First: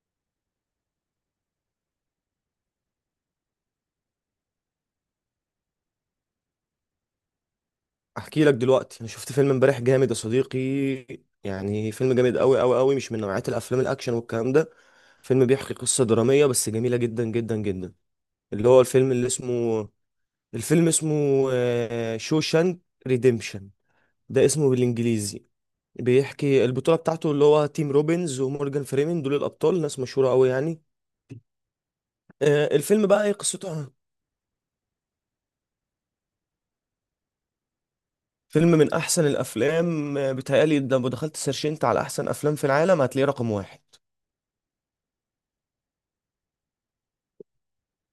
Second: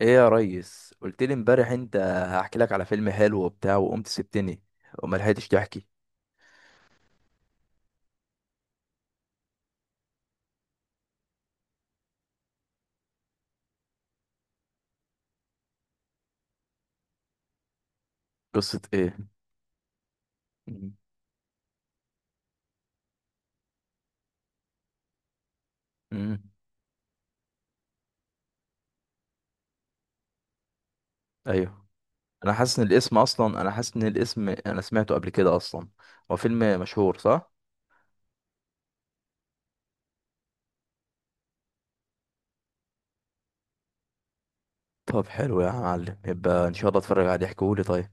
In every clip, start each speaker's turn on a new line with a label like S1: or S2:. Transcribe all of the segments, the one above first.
S1: ايه يا ريس، قلت لي امبارح انت هحكي لك على فيلم حلو وبتاع، وقمت سبتني وما لحقتش تحكي.
S2: احكي لك دلوقتي انا شفت فيلم امبارح جامد يا صديقي. يعني فيلم جامد قوي قوي قوي مش من نوعية الافلام الاكشن والكلام ده. فيلم بيحكي قصة درامية بس جميلة جدا جدا جدا. اللي
S1: قصة
S2: هو الفيلم
S1: ايه؟
S2: اللي اسمه، الفيلم
S1: مم.
S2: اسمه شوشانك ريديمشن، ده اسمه بالانجليزي.
S1: مم.
S2: بيحكي البطولة بتاعته اللي هو تيم روبنز ومورجان فريمن، دول الابطال ناس مشهورة قوي يعني.
S1: ايوه.
S2: الفيلم بقى ايه
S1: انا
S2: قصته؟
S1: حاسس ان الاسم انا سمعته قبل كده اصلا. هو فيلم مشهور، صح؟
S2: فيلم من احسن الافلام، بيتهيألي ده لو دخلت سيرشنت على احسن افلام في العالم هتلاقيه رقم واحد.
S1: طب حلو يا معلم، يبقى ان شاء الله اتفرج عليه. احكيهولي طيب.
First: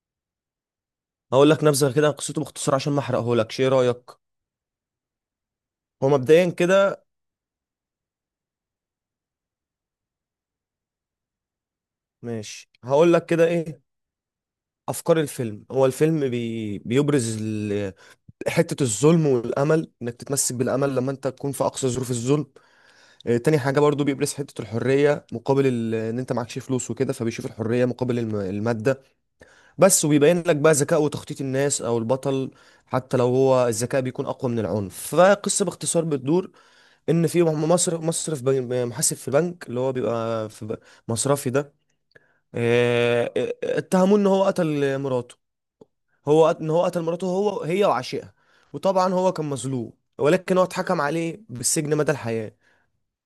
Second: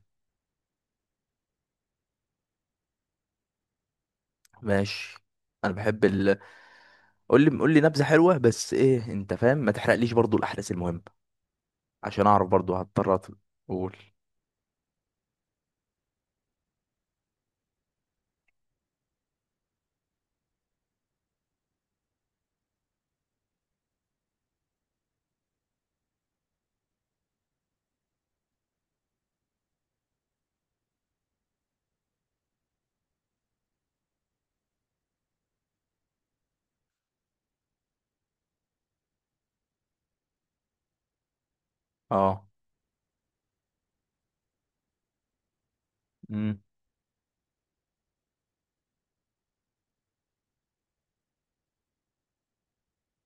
S2: هقول لك نبذه كده عن قصته باختصار عشان ما احرقهولكش، ايه رايك؟
S1: ماشي. انا بحب
S2: هو
S1: ال
S2: مبدئيا كده.
S1: قول لي نبذة حلوة. بس ايه، انت فاهم؟ ما تحرقليش برضو الاحداث المهمة عشان اعرف
S2: ماشي
S1: برضو
S2: هقول
S1: هضطر
S2: لك كده ايه
S1: اقول.
S2: افكار الفيلم. هو الفيلم بيبرز حته الظلم والامل، انك تتمسك بالامل لما انت تكون في اقصى ظروف الظلم. تاني حاجه برضو بيبرز حته الحريه مقابل ان انت معكش فلوس وكده، فبيشوف الحريه مقابل الماده بس. وبيبين لك بقى ذكاء وتخطيط الناس او البطل، حتى لو هو الذكاء بيكون اقوى من العنف. فقصه باختصار بتدور ان في مصر محاسب في البنك اللي هو بيبقى مصرفي ده.
S1: اه.
S2: اتهموه ان هو قتل مراته، ان هو قتل مراته هو، هي وعشيقها. وطبعا هو كان مظلوم ولكن هو اتحكم عليه بالسجن مدى الحياة،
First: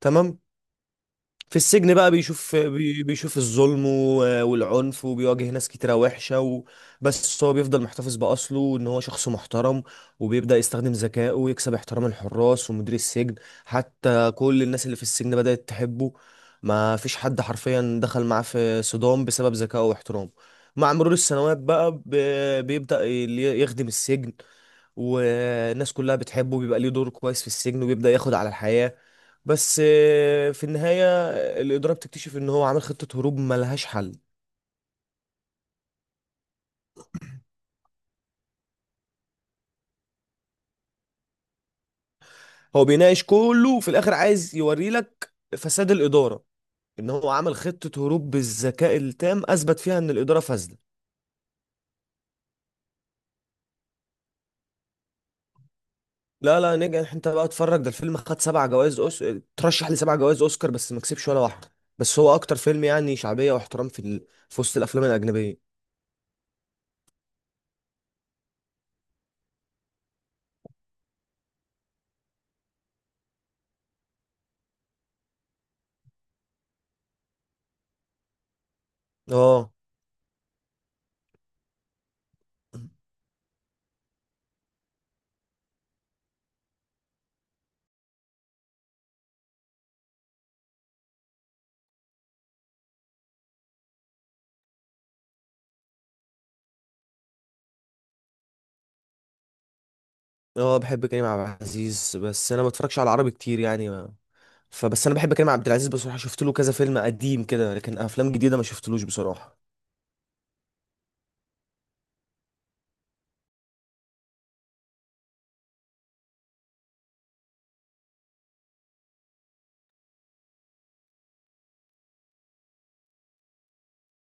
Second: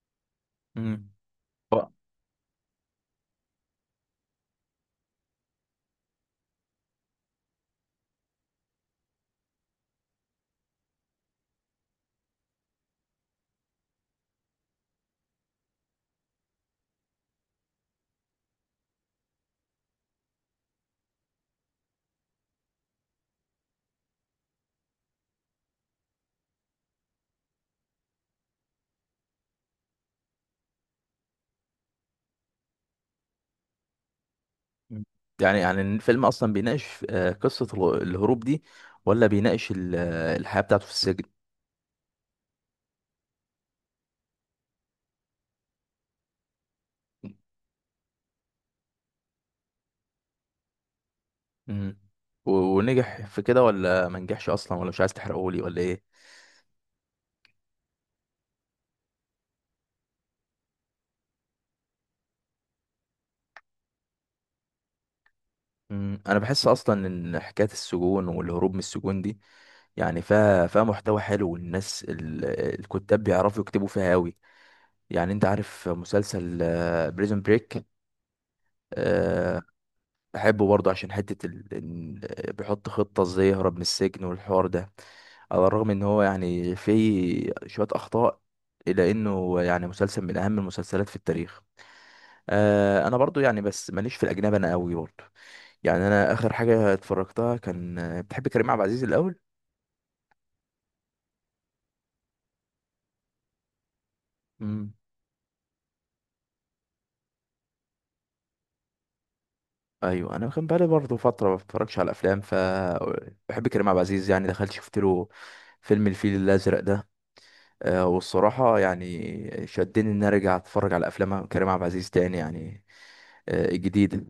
S2: تمام.
S1: امم.
S2: في السجن بقى بيشوف بيشوف الظلم والعنف وبيواجه ناس كتيرة وحشة. بس هو بيفضل محتفظ بأصله وإن هو شخص محترم. وبيبدأ يستخدم ذكائه ويكسب احترام الحراس ومدير السجن، حتى كل الناس اللي في السجن بدأت تحبه. ما فيش حد حرفيا دخل معاه في صدام بسبب ذكائه واحترامه. مع مرور السنوات بقى بيبدأ يخدم السجن، والناس كلها بتحبه بيبقى ليه دور كويس في السجن وبيبدأ ياخد على الحياة. بس في النهاية الإدارة بتكتشف إن هو عامل خطة هروب ملهاش حل.
S1: مم. يعني الفيلم اصلا بيناقش قصة الهروب دي، ولا بيناقش الحياة بتاعته في السجن؟
S2: هو بيناقش كله وفي الآخر عايز يوريلك فساد الإدارة، إن هو عمل خطة هروب بالذكاء التام أثبت فيها إن الإدارة فاسدة.
S1: مم. و- ونجح في كده، ولا ما نجحش اصلا، ولا مش عايز تحرقهولي ولا ايه؟
S2: لا لا نجح، انت بقى اتفرج، ده الفيلم خد سبع جوائز أوس... ترشح لسبع جوائز اوسكار بس ما كسبش ولا واحده. بس هو اكتر فيلم يعني شعبيه واحترام في في وسط الافلام الاجنبيه.
S1: مم. انا بحس اصلا ان حكاية السجون والهروب من السجون دي يعني فيها محتوى حلو، والناس الكتاب بيعرفوا يكتبوا فيها قوي. يعني انت عارف مسلسل بريزون بريك؟
S2: اه.
S1: بحبه برضه عشان حتة ال... إن- آه، بيحط خطة ازاي يهرب من السجن والحوار ده. على الرغم ان هو يعني فيه شوية اخطاء، الا انه يعني مسلسل من اهم المسلسلات في التاريخ. انا برضو يعني بس ماليش في الاجنبي انا قوي برضو. يعني انا اخر حاجة اتفرجتها كان. بتحب كريم عبد العزيز الاول؟
S2: اه، بحب كريم عبد العزيز بس انا ما بتفرجش على العربي كتير يعني ما.
S1: امم.
S2: فبس انا بحب كريم عبد العزيز بصراحه، شفت له كذا فيلم قديم كده لكن افلام جديده ما شفتلوش بصراحه.
S1: ايوه، انا كان بقالي برضو فترة ما بتفرجش على افلام بحب كريم عبد العزيز، يعني دخلت شفت له فيلم الفيل الازرق ده. والصراحة يعني شدني ان انا ارجع اتفرج على افلام كريم عبد العزيز تاني يعني، جديدة.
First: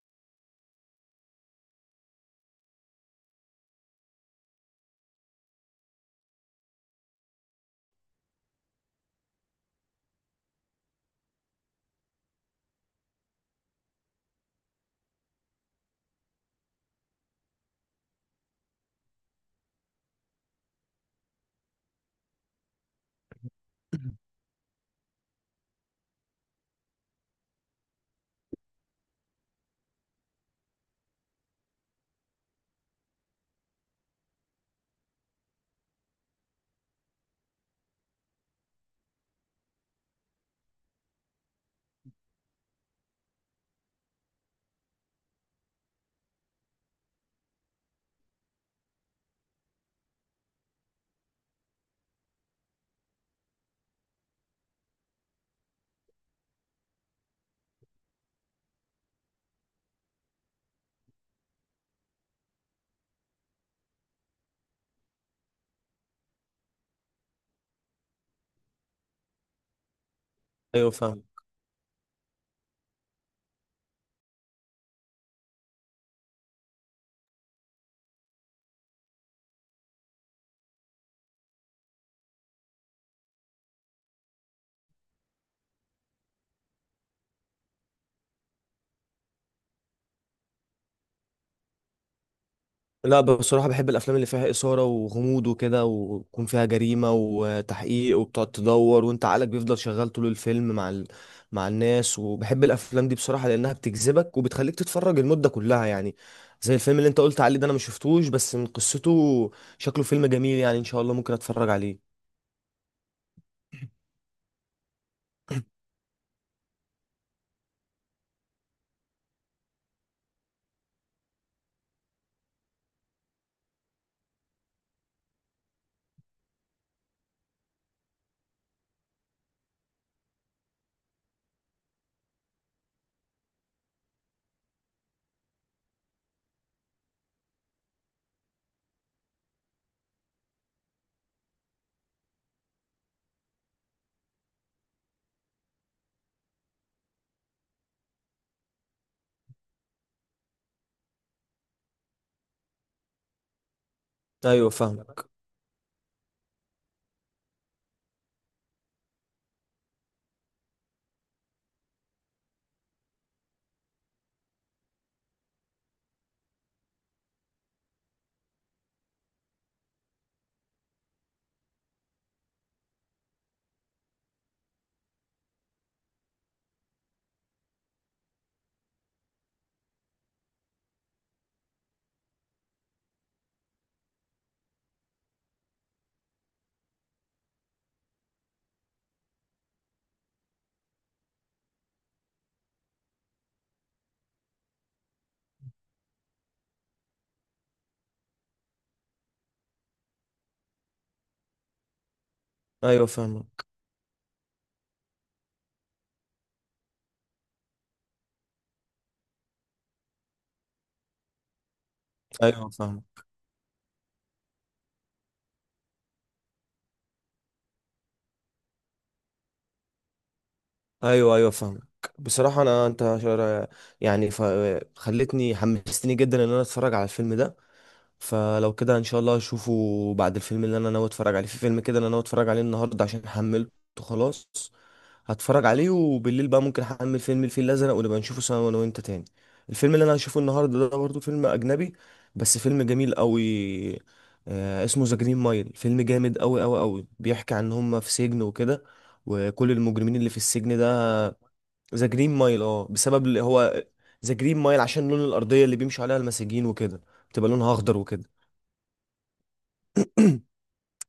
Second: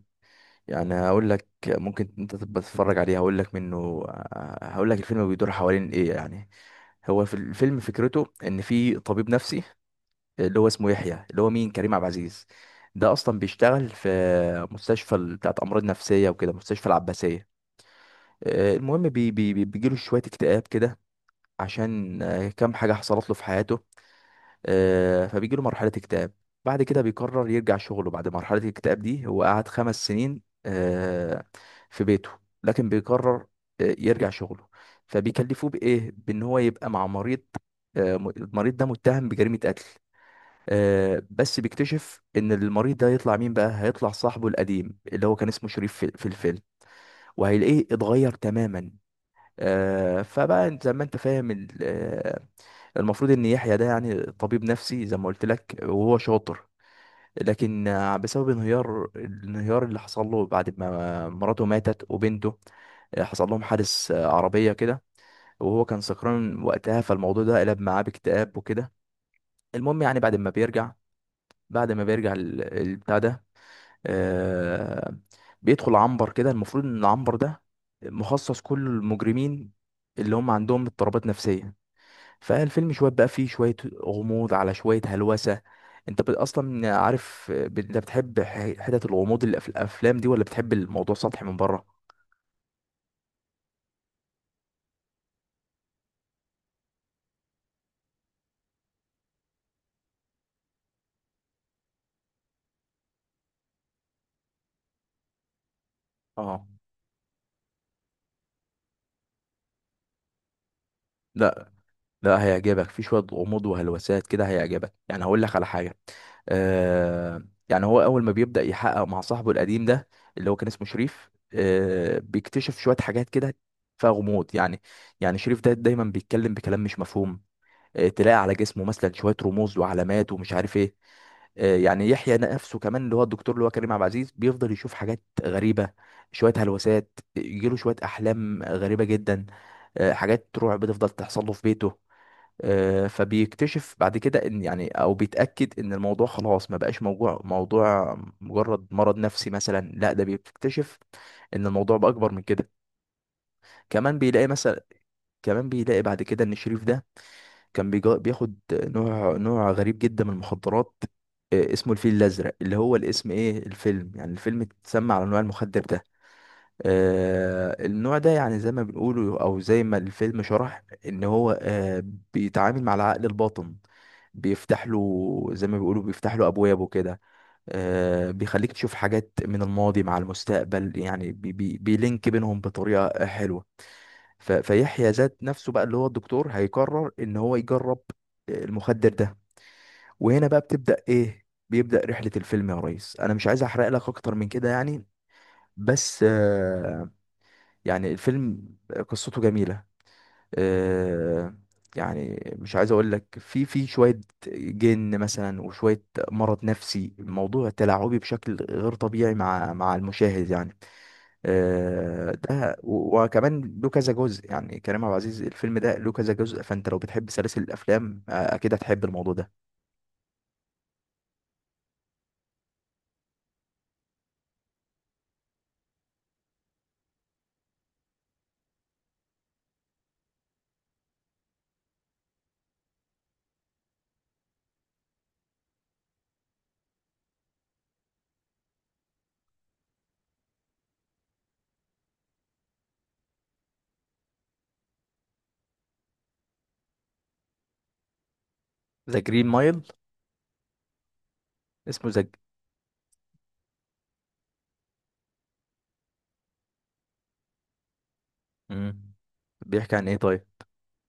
S1: يعني هقول لك، ممكن انت تبقى تتفرج عليه. هقول لك منه. هقول لك الفيلم بيدور حوالين ايه يعني. هو في الفيلم فكرته ان في طبيب نفسي اللي هو اسمه يحيى، اللي هو مين؟ كريم عبد العزيز. ده اصلا بيشتغل في مستشفى بتاعت امراض نفسيه وكده، مستشفى العباسيه. المهم بيجيله شويه اكتئاب كده، عشان كام حاجه حصلت له في حياته. فبيجي له مرحلة اكتئاب. بعد كده بيقرر يرجع شغله. بعد مرحلة الاكتئاب دي هو قعد 5 سنين في بيته. لكن بيقرر يرجع شغله. فبيكلفوه بإيه؟ بإن هو يبقى مع مريض. المريض ده متهم بجريمة قتل. بس بيكتشف ان المريض ده هيطلع مين بقى؟ هيطلع صاحبه القديم، اللي هو كان اسمه شريف في الفيلم، وهيلاقيه اتغير تماما. فبقى زي ما انت فاهم، المفروض ان يحيى ده يعني طبيب نفسي زي ما قلت لك وهو شاطر. لكن بسبب الانهيار اللي حصل له بعد ما مراته ماتت وبنته، حصل لهم حادث، عربية كده، وهو كان سكران وقتها. فالموضوع ده قلب معاه باكتئاب وكده. المهم يعني بعد ما
S2: ايوه
S1: بيرجع.
S2: فاهم.
S1: البتاع ده، آه، بيدخل عنبر كده. المفروض ان العنبر ده مخصص كل المجرمين اللي هم عندهم اضطرابات نفسية. فالفيلم شوية بقى فيه شوية غموض على شوية هلوسة. انت اصلا عارف، انت بتحب حتت الغموض اللي في الافلام دي، ولا بتحب الموضوع سطحي من بره؟
S2: لا بصراحه بحب الافلام اللي فيها اثاره وغموض وكده ويكون فيها جريمه وتحقيق، وبتقعد تدور وانت عقلك بيفضل شغال طول الفيلم مع مع الناس، وبحب الافلام دي بصراحه لانها بتجذبك وبتخليك تتفرج المده كلها يعني.
S1: اه.
S2: زي الفيلم اللي انت قلت عليه ده انا ما شفتوش، بس من قصته شكله فيلم جميل يعني، ان شاء الله ممكن اتفرج
S1: لا،
S2: عليه.
S1: لا، هيعجبك. في شوية غموض وهلوسات كده هيعجبك، يعني هقول لك على حاجة. آه يعني هو اول ما بيبدأ يحقق مع صاحبه القديم ده، اللي هو كان اسمه شريف، بيكتشف شوية حاجات كده فيها غموض يعني. يعني شريف ده دايما بيتكلم بكلام مش مفهوم. تلاقي على جسمه مثلا شويه رموز وعلامات ومش عارف ايه. يعني يحيى نفسه كمان، اللي هو الدكتور، اللي هو كريم عبد العزيز، بيفضل يشوف حاجات غريبة، شوية هلوسات، يجيله شوية أحلام غريبة جدا. حاجات رعب بتفضل تحصل له في بيته. فبيكتشف بعد كده ان، يعني، او بيتأكد ان الموضوع خلاص ما بقاش موضوع مجرد مرض نفسي مثلا، لا ده بيكتشف ان الموضوع بأكبر من كده. كمان بيلاقي
S2: ايوه
S1: مثلا،
S2: فاهم.
S1: كمان بيلاقي بعد كده ان شريف ده كان بياخد نوع غريب جدا من المخدرات، اسمه الفيل الأزرق، اللي هو الاسم ايه، الفيلم يعني الفيلم اتسمى على نوع المخدر ده. النوع ده يعني زي ما بنقوله، او زي ما الفيلم شرح، ان هو بيتعامل مع العقل الباطن، بيفتح له زي ما بيقولوا بيفتح له ابوابه كده. بيخليك تشوف حاجات من الماضي مع المستقبل، يعني بي بي بيلينك بينهم بطريقة حلوة. فيحيى ذات نفسه بقى، اللي هو الدكتور، هيقرر ان هو يجرب المخدر ده. وهنا بقى بتبدأ ايه بيبدأ رحلة الفيلم يا ريس. انا مش عايز احرق لك اكتر من كده يعني، بس يعني الفيلم قصته جميلة. آه، يعني مش عايز
S2: ايوه
S1: اقول لك في
S2: فاهمك.
S1: في شوية جن مثلا وشوية مرض نفسي. الموضوع تلاعبي بشكل غير طبيعي مع المشاهد يعني.
S2: ايوه
S1: ده
S2: فاهمك.
S1: وكمان له كذا جزء، يعني كريم عبد العزيز الفيلم ده له كذا جزء. فانت لو بتحب سلاسل الافلام اكيد هتحب الموضوع ده.
S2: ايوه ايوه فاهمك. بصراحه انا يعني خلتني حمستني جدا ان انا اتفرج على الفيلم ده. فلو كده ان شاء الله اشوفه. بعد الفيلم اللي انا ناوي اتفرج عليه، في فيلم كده انا ناوي اتفرج عليه النهارده عشان حملته. خلاص هتفرج عليه، وبالليل بقى ممكن احمل فيلم الفيل الازرق ونبقى نشوفه سوا انا وانت تاني. الفيلم اللي انا هشوفه النهارده ده برضه فيلم اجنبي بس فيلم جميل قوي. اسمه ذا جرين مايل، فيلم جامد قوي قوي قوي بيحكي عن هم في سجن وكده،
S1: ذا جرين
S2: وكل
S1: مايل.
S2: المجرمين اللي في السجن ده. ذا
S1: اسمه ذا.
S2: جرين مايل اه، بسبب اللي هو ذا جرين مايل عشان لون الارضيه اللي بيمشوا عليها المساجين وكده بتبقى لونها اخضر وكده.
S1: امم. بيحكي عن ايه طيب؟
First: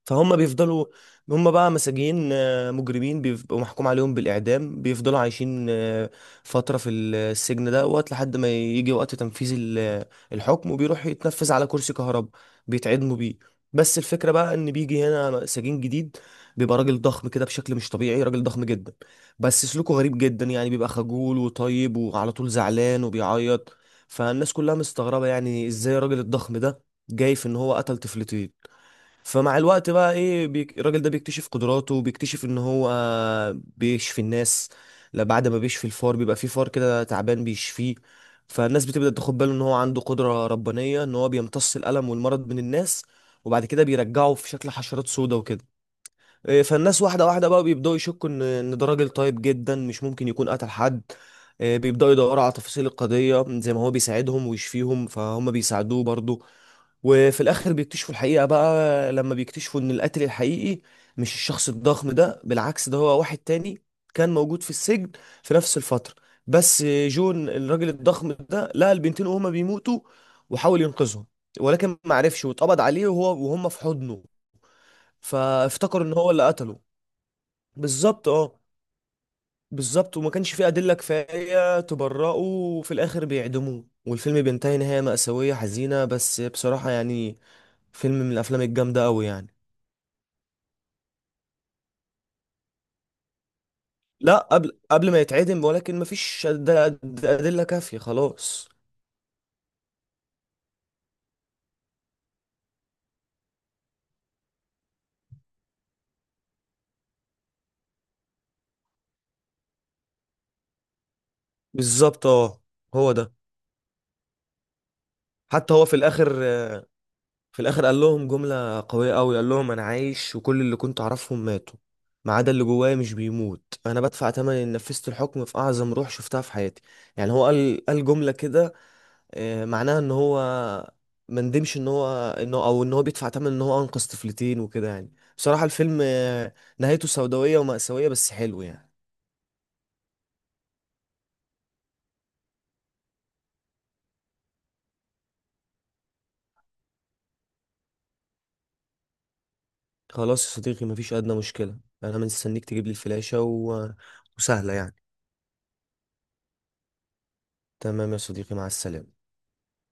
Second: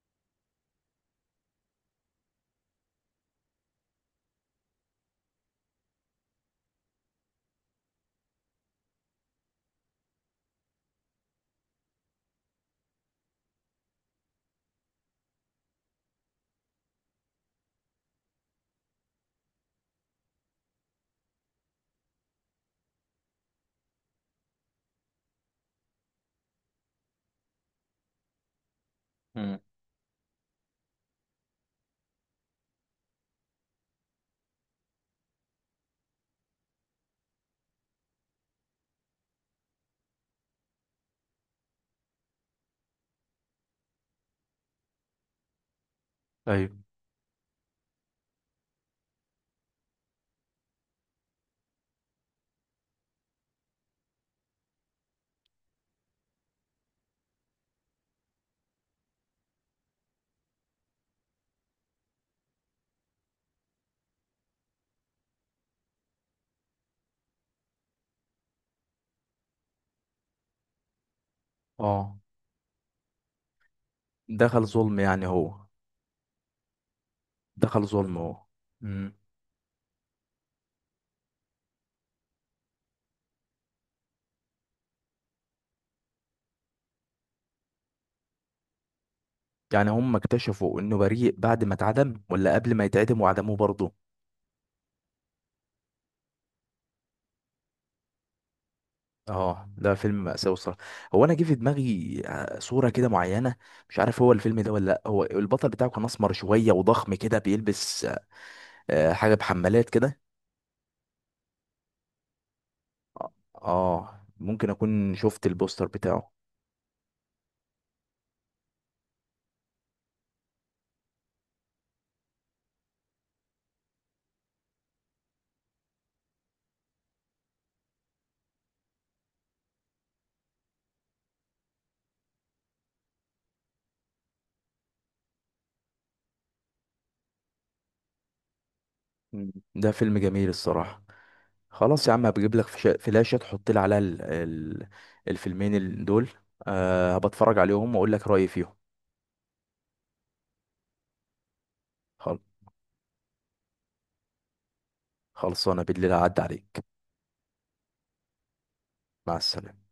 S2: فهم بيفضلوا، هم بقى مساجين مجرمين بيبقوا محكوم عليهم بالإعدام، بيفضلوا عايشين فترة في السجن ده وقت لحد ما يجي وقت تنفيذ الحكم، وبيروح يتنفذ على كرسي كهرباء بيتعدموا بيه. بس الفكرة بقى إن بيجي هنا سجين جديد، بيبقى راجل ضخم كده بشكل مش طبيعي، راجل ضخم جدا بس سلوكه غريب جدا يعني، بيبقى خجول وطيب وعلى طول زعلان وبيعيط. فالناس كلها مستغربة يعني إزاي الراجل الضخم ده جاي في إن هو قتل طفلتين. فمع
S1: امم.
S2: الوقت بقى ايه، الراجل ده بيكتشف قدراته وبيكتشف ان هو بيشفي الناس. لا بعد ما بيشفي الفار، بيبقى في فار كده تعبان بيشفيه. فالناس بتبدأ تاخد باله ان هو عنده قدرة ربانية، ان هو بيمتص الألم والمرض من الناس وبعد كده بيرجعه في شكل حشرات سودا وكده. إيه،
S1: ايوه.
S2: فالناس واحدة واحدة بقى بيبدأوا يشكوا إن ده راجل طيب جدا مش ممكن يكون قتل حد. إيه، بيبدأوا يدوروا على تفاصيل القضية زي ما هو بيساعدهم ويشفيهم فهم بيساعدوه برضه. وفي الآخر بيكتشفوا الحقيقة بقى لما بيكتشفوا إن القاتل الحقيقي مش الشخص الضخم ده، بالعكس ده هو واحد تاني كان موجود في السجن في نفس الفترة. بس جون الراجل الضخم ده لقى البنتين وهما بيموتوا وحاول ينقذهم، ولكن ما
S1: اه.
S2: عرفش واتقبض عليه وهو وهم في حضنه،
S1: دخل ظلم يعني هو؟
S2: فافتكروا ان هو اللي قتله.
S1: دخل ظلم
S2: بالظبط
S1: هو؟
S2: اه.
S1: امم.
S2: بالظبط، وما كانش فيه أدلة كفاية تبرئه وفي الآخر بيعدموه والفيلم بينتهي نهاية مأساوية حزينة بس بصراحة يعني فيلم من الأفلام الجامدة أوي يعني.
S1: يعني هم اكتشفوا انه بريء بعد ما اتعدم، ولا قبل ما يتعدم وعدموه برضه؟
S2: لا قبل ما يتعدم، ولكن مفيش أدلة كافية خلاص.
S1: اه، ده فيلم مأساوي الصراحة. هو انا جه في دماغي صورة كده معينة. مش عارف هو الفيلم ده ولا لا. هو البطل بتاعه كان اسمر شوية وضخم كده بيلبس حاجة بحمالات كده.
S2: بالظبط اه. هو
S1: اه.
S2: ده.
S1: ممكن اكون شفت
S2: حتى هو
S1: البوستر
S2: في الآخر،
S1: بتاعه.
S2: في الآخر قال لهم جملة قوية أوي، قال لهم أنا عايش وكل اللي كنت أعرفهم ماتوا ما عدا اللي جوايا مش بيموت، أنا بدفع تمن إن نفذت الحكم في أعظم روح شفتها في حياتي. يعني هو قال قال جملة كده، معناها ان هو ما ندمش ان هو انه او ان هو بيدفع ثمن ان هو انقذ طفلتين وكده. يعني بصراحة الفيلم، نهايته سوداوية ومأساوية بس حلو يعني.
S1: مم. ده فيلم جميل الصراحة. خلاص يا عم، هبجيب لك فلاشة تحط لي عليها الفيلمين دول. بتفرج عليهم واقول لك رأيي فيهم.
S2: خلاص يا صديقي مفيش أدنى مشكلة، انا
S1: خل-
S2: مستنيك تجيب لي الفلاشة وسهلة يعني.
S1: خلصانة، بالليل هعدي عليك.
S2: تمام يا صديقي، مع السلامة.
S1: مع السلامة.